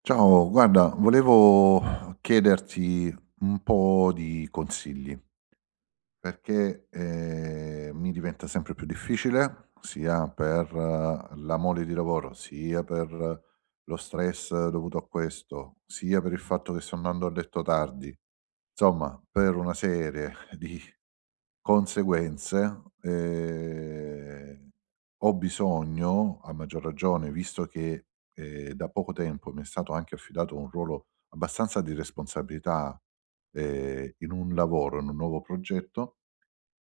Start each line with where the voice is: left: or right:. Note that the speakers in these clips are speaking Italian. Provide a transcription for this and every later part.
right: Ciao, guarda, volevo chiederti un po' di consigli perché mi diventa sempre più difficile, sia per la mole di lavoro, sia per lo stress dovuto a questo, sia per il fatto che sto andando a letto tardi, insomma, per una serie di conseguenze. Ho bisogno, a maggior ragione, visto che, da poco tempo mi è stato anche affidato un ruolo abbastanza di responsabilità, in un lavoro, in un nuovo progetto,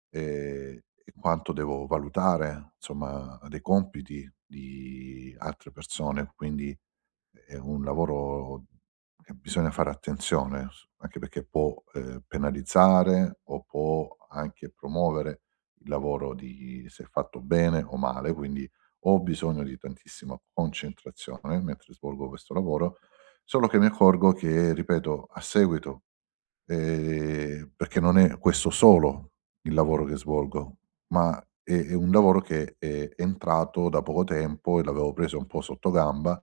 right: ehm, in quanto devo valutare, insomma, dei compiti di altre persone, quindi è un lavoro che bisogna fare attenzione, s anche perché può, penalizzare o può anche promuovere il lavoro di se fatto bene o male, quindi ho bisogno di tantissima concentrazione mentre svolgo questo lavoro, solo che mi accorgo che, ripeto, a seguito. Perché non è questo solo il lavoro che svolgo, ma è un lavoro che è entrato da poco tempo e l'avevo preso un po' sottogamba,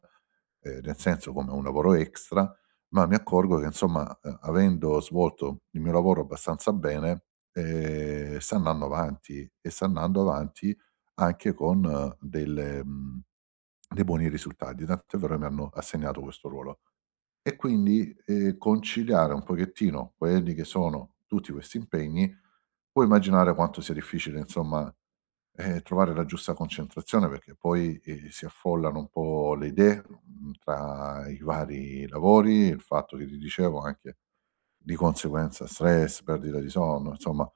right: nel senso come un lavoro extra, ma mi accorgo che insomma, avendo svolto il mio lavoro abbastanza bene, sta andando avanti e sta andando avanti anche con dei buoni risultati, tant'è vero che mi hanno assegnato questo ruolo. E quindi, conciliare un pochettino quelli che sono tutti questi impegni, puoi immaginare quanto sia difficile insomma, trovare la giusta concentrazione perché poi, si affollano un po' le idee, tra i vari lavori, il fatto che ti dicevo anche di conseguenza stress, perdita di sonno, insomma.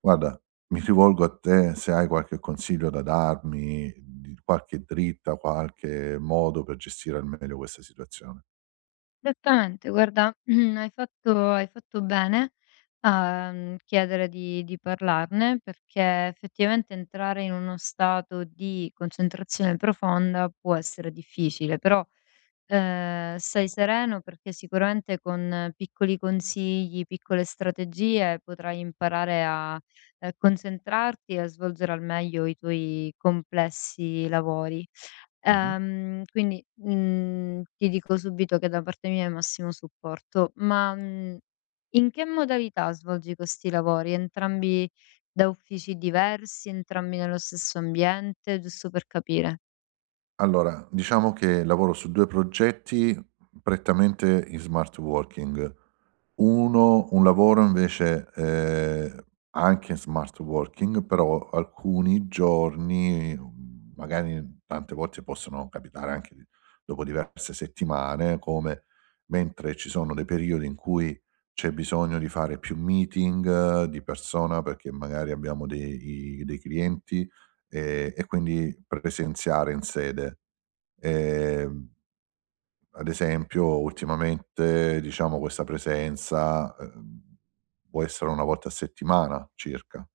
right: Guarda, mi rivolgo a te se hai qualche consiglio da darmi, di qualche dritta, qualche modo per gestire al meglio questa situazione.
left: Esattamente, guarda, hai fatto bene a, chiedere di parlarne, perché effettivamente entrare in uno stato di concentrazione profonda può essere difficile, però stai sereno perché sicuramente con piccoli consigli, piccole strategie potrai imparare a, concentrarti e a svolgere al meglio i tuoi complessi lavori.
right: Mh-mh.
left: Quindi ti dico subito che da parte mia è massimo supporto, ma in che modalità svolgi questi lavori? Entrambi da uffici diversi, entrambi nello stesso ambiente? Giusto per capire.
right: Allora, diciamo che lavoro su 2 progetti prettamente in smart working. Uno un lavoro invece, anche in smart working, però alcuni giorni, magari tante volte possono capitare anche di dopo diverse settimane, come mentre ci sono dei periodi in cui c'è bisogno di fare più meeting di persona, perché magari abbiamo dei clienti, e quindi presenziare in sede. Ehm, Ad esempio ultimamente, diciamo, questa presenza, può essere una volta a settimana circa,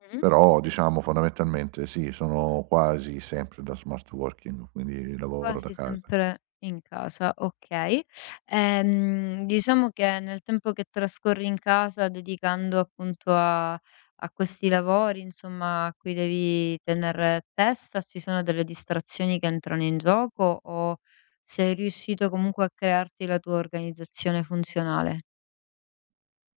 left: Mh-mh.
right: però diciamo fondamentalmente sì, sono quasi sempre da smart working, quindi lavoro da
left: Quasi
right: casa.
left: sempre in casa, okay. Diciamo che nel tempo che trascorri in casa dedicando appunto a questi lavori, insomma, a cui devi tener testa, ci sono delle distrazioni che entrano in gioco o sei riuscito comunque a crearti la tua organizzazione funzionale?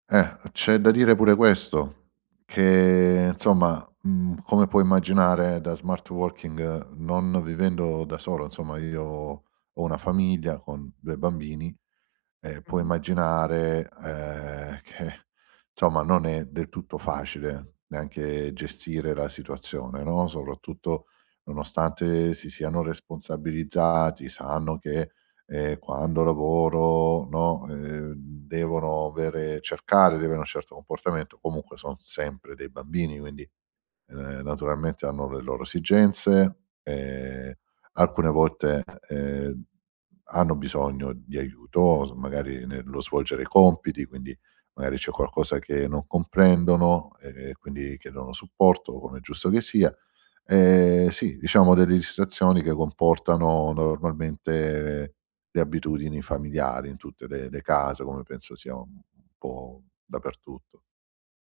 right: C'è da dire pure questo, che insomma, come puoi immaginare da smart working non vivendo da solo, insomma io ho una famiglia con 2 bambini. Puoi
left: Mh-mh.
right: immaginare, che insomma non è del tutto facile neanche gestire la situazione, no, soprattutto nonostante si siano responsabilizzati, sanno che, quando lavoro, no, devono avere cercare di avere un certo comportamento, comunque son sempre dei bambini, quindi, naturalmente hanno le loro esigenze, ehm, alcune volte, ehm hanno bisogno di aiuto, s magari nello svolgere compiti, quindi magari c'è qualcosa che non comprendono e quindi chiedono supporto, come è giusto che sia. Sì, diciamo delle distrazioni che comportano normalmente le abitudini familiari in tutte le case, come penso sia un po' dappertutto.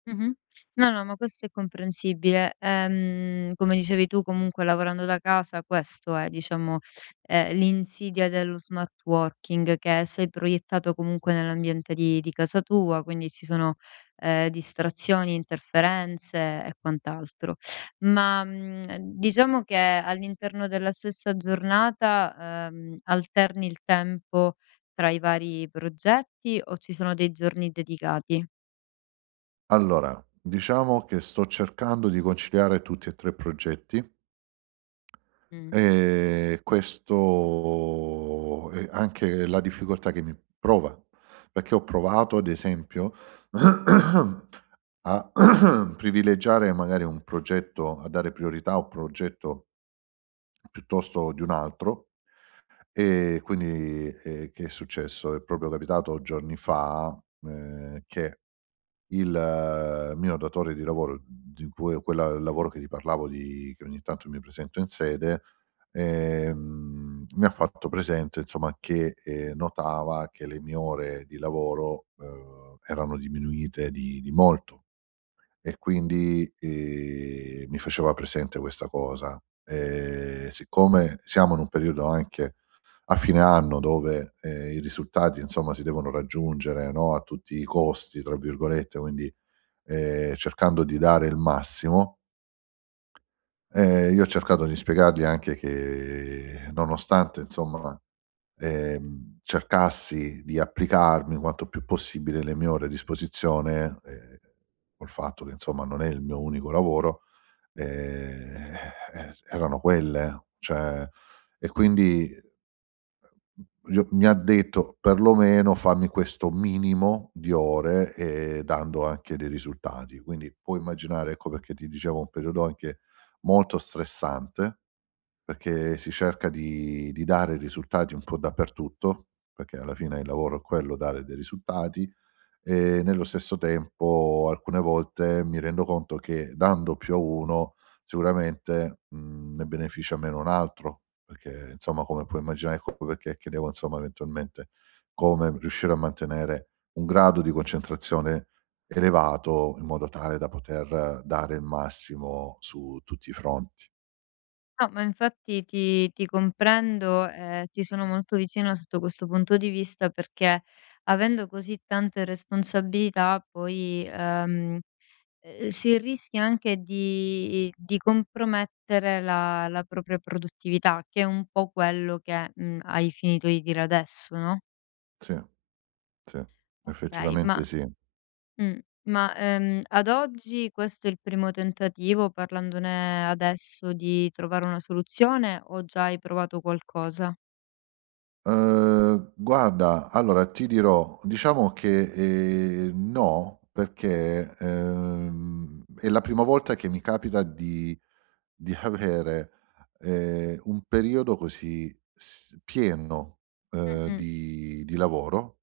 left: Mh-mh. No, no, ma questo è comprensibile. Come dicevi tu comunque lavorando da casa questo è diciamo, l'insidia dello smart working, che sei proiettato comunque nell'ambiente di casa tua, quindi ci sono, distrazioni, interferenze e quant'altro. Ma diciamo che all'interno della stessa giornata, alterni il tempo tra i vari progetti o ci sono dei giorni dedicati?
right: Allora, diciamo che sto cercando di conciliare tutti e 3 progetti.
left: Mh.
right: Questo è anche la difficoltà che mi prova, perché ho provato ad esempio a privilegiare magari un progetto a dare priorità a un progetto piuttosto di un altro, e quindi, che è successo? È proprio capitato giorni fa, che il mio datore di lavoro, di cui quella lavoro che ti parlavo di che ogni tanto mi presento in sede, mi ha fatto presente insomma che, notava che le mie ore di lavoro, erano diminuite di molto e quindi, mi faceva presente questa cosa. Siccome siamo in un periodo anche a fine anno dove, i risultati insomma si devono raggiungere, no, "a tutti i costi" tra virgolette, quindi cercando di dare il massimo. Io ho cercato di spiegargli anche che nonostante insomma, cercassi di applicarmi quanto più possibile le mie ore a disposizione, col fatto che insomma non è il mio unico lavoro, ehm, erano quelle, cioè e quindi io mi ha detto: "Perlomeno fammi questo minimo di ore e dando anche dei risultati". Quindi puoi immaginare, ecco perché ti dicevo, un periodo anche molto stressante, perché si cerca di dare risultati un po' dappertutto, perché alla fine il lavoro è quello, dare dei risultati e nello stesso tempo alcune volte mi rendo conto che dando più a uno sicuramente, ne beneficia meno un altro, perché insomma come puoi immaginare ecco perché chiedevo insomma eventualmente come riuscire a mantenere un grado di concentrazione elevato in modo tale da poter dare il massimo su tutti i fronti.
left: No, ma infatti ti comprendo, e ti sono molto vicina sotto questo punto di vista perché avendo così tante responsabilità poi, si rischia anche di compromettere la propria produttività, che è un po' quello che, hai finito di dire adesso, no?
right: Sì, sì,
left: Okay.
right: effettivamente sì.
left: Mh, ma ad oggi questo è il primo tentativo, parlandone adesso, di trovare una soluzione o già hai provato qualcosa?
right: Guarda, allora ti dirò, diciamo che, no, perché, è la prima volta che mi capita di avere, un periodo così s pieno,
left: Mh,
right: di lavoro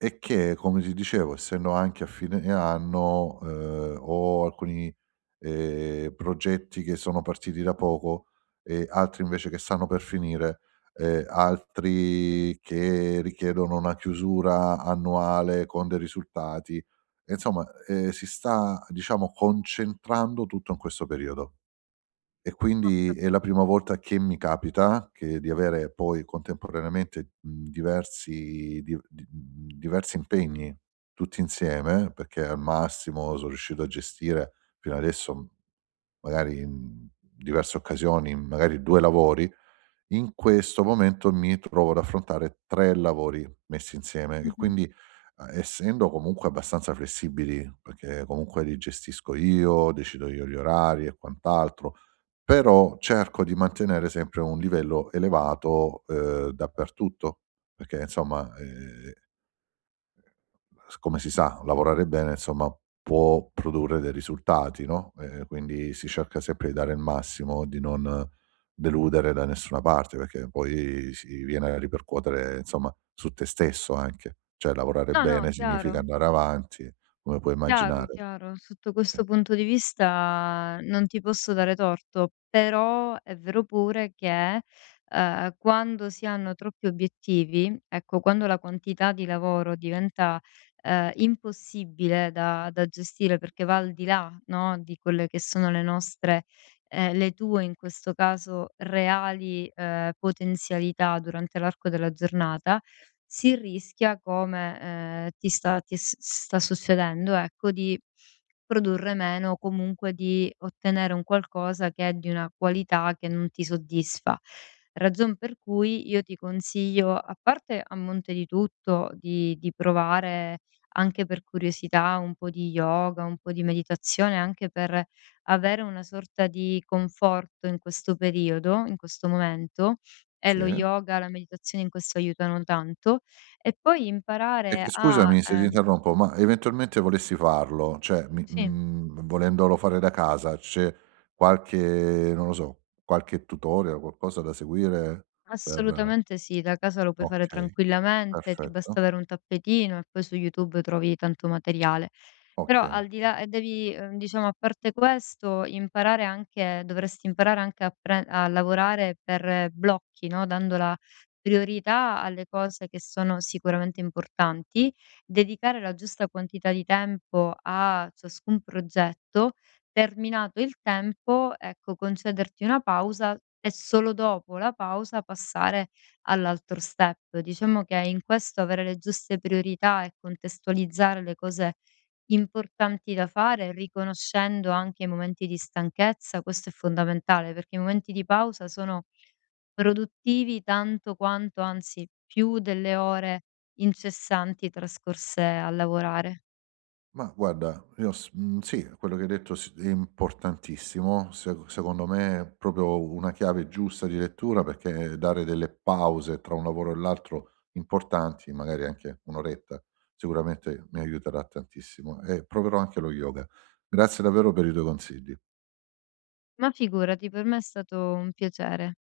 right: e che, come ti dicevo, essendo anche a fine anno, ho alcuni, progetti che sono partiti da poco e altri invece che stanno per finire, altri che richiedono una chiusura annuale con dei risultati. E insomma, si sta, diciamo, concentrando tutto in questo periodo. E
left: ho
right: quindi è la
left: capito.
right: prima volta che mi capita che di avere poi contemporaneamente, mhmm, diversi di mhmm, diversi impegni tutti insieme, perché al massimo son riuscito a gestire fino adesso, magari in diverse occasioni, magari 2 lavori. In questo momento mi trovo ad affrontare 3 lavori messi insieme e
left: Mh-mh.
right: quindi, essendo comunque abbastanza flessibili, perché comunque li gestisco io, decido io gli orari e quant'altro, però cerco di mantenere sempre un livello elevato, dappertutto, perché insomma, s come si sa lavorare bene insomma può produrre dei risultati, no, quindi si cerca sempre di dare il massimo, di non deludere da nessuna parte, perché poi si viene a ripercuotere insomma su te stesso anche. Cioè lavorare
left: No, no,
right: bene
left: chiaro,
right: significa andare avanti, come puoi
left: chiaro,
right: immaginare.
left: chiaro. Sotto
right: Sì.
left: questo punto di vista non ti posso dare torto, però è vero pure che, quando si hanno troppi obiettivi, ecco, quando la quantità di lavoro diventa, impossibile da gestire perché va al di là, no, di quelle che sono le nostre le tue, in questo caso, reali, potenzialità durante l'arco della giornata, si rischia come, ti sta ti s sta succedendo, ecco, di produrre meno o comunque di ottenere un qualcosa che è di una qualità che non ti soddisfa. Ragion per cui io ti consiglio, a parte a monte di tutto, di provare anche per curiosità un po' di yoga, un po' di meditazione, anche per avere una sorta di conforto in questo periodo, in questo momento, e lo
right: Sì.
left: yoga, la meditazione in questo aiutano tanto. E poi
right: E
left: imparare
right: c
left: a
right: scusami se ti interrompo, ma eventualmente volessi farlo, cioè
left: sì,
right: volendolo fare da casa, c'è qualche non lo so, qualche tutorial, qualcosa da seguire per
left: assolutamente sì, da casa lo puoi fare
right: okay,
left: tranquillamente, ti basta
right: perfetto,
left: avere un tappetino e poi su YouTube trovi tanto materiale. Però
right: okay.
left: al di là e devi, diciamo a parte questo imparare anche dovresti imparare anche a lavorare per blocchi, no, dando la priorità alle cose che sono sicuramente importanti, dedicare la giusta quantità di tempo a ciascun progetto, terminato il tempo, ecco, concederti una pausa e solo dopo la pausa passare all'altro step. Diciamo che in questo avere le giuste priorità e contestualizzare le cose importanti da fare, riconoscendo anche i momenti di stanchezza, questo è fondamentale, perché i momenti di pausa sono produttivi tanto quanto, anzi più delle ore incessanti trascorse a lavorare.
right: Ma guarda, io sì, quello che hai detto s è importantissimo. Se secondo me è proprio una chiave giusta di lettura, perché dare delle pause tra un lavoro e l'altro importanti, magari anche 1 oretta, sicuramente mi aiuterà tantissimo e proverò anche lo yoga. Grazie davvero per i tuoi consigli.
left: Ma figurati, per me è stato un piacere.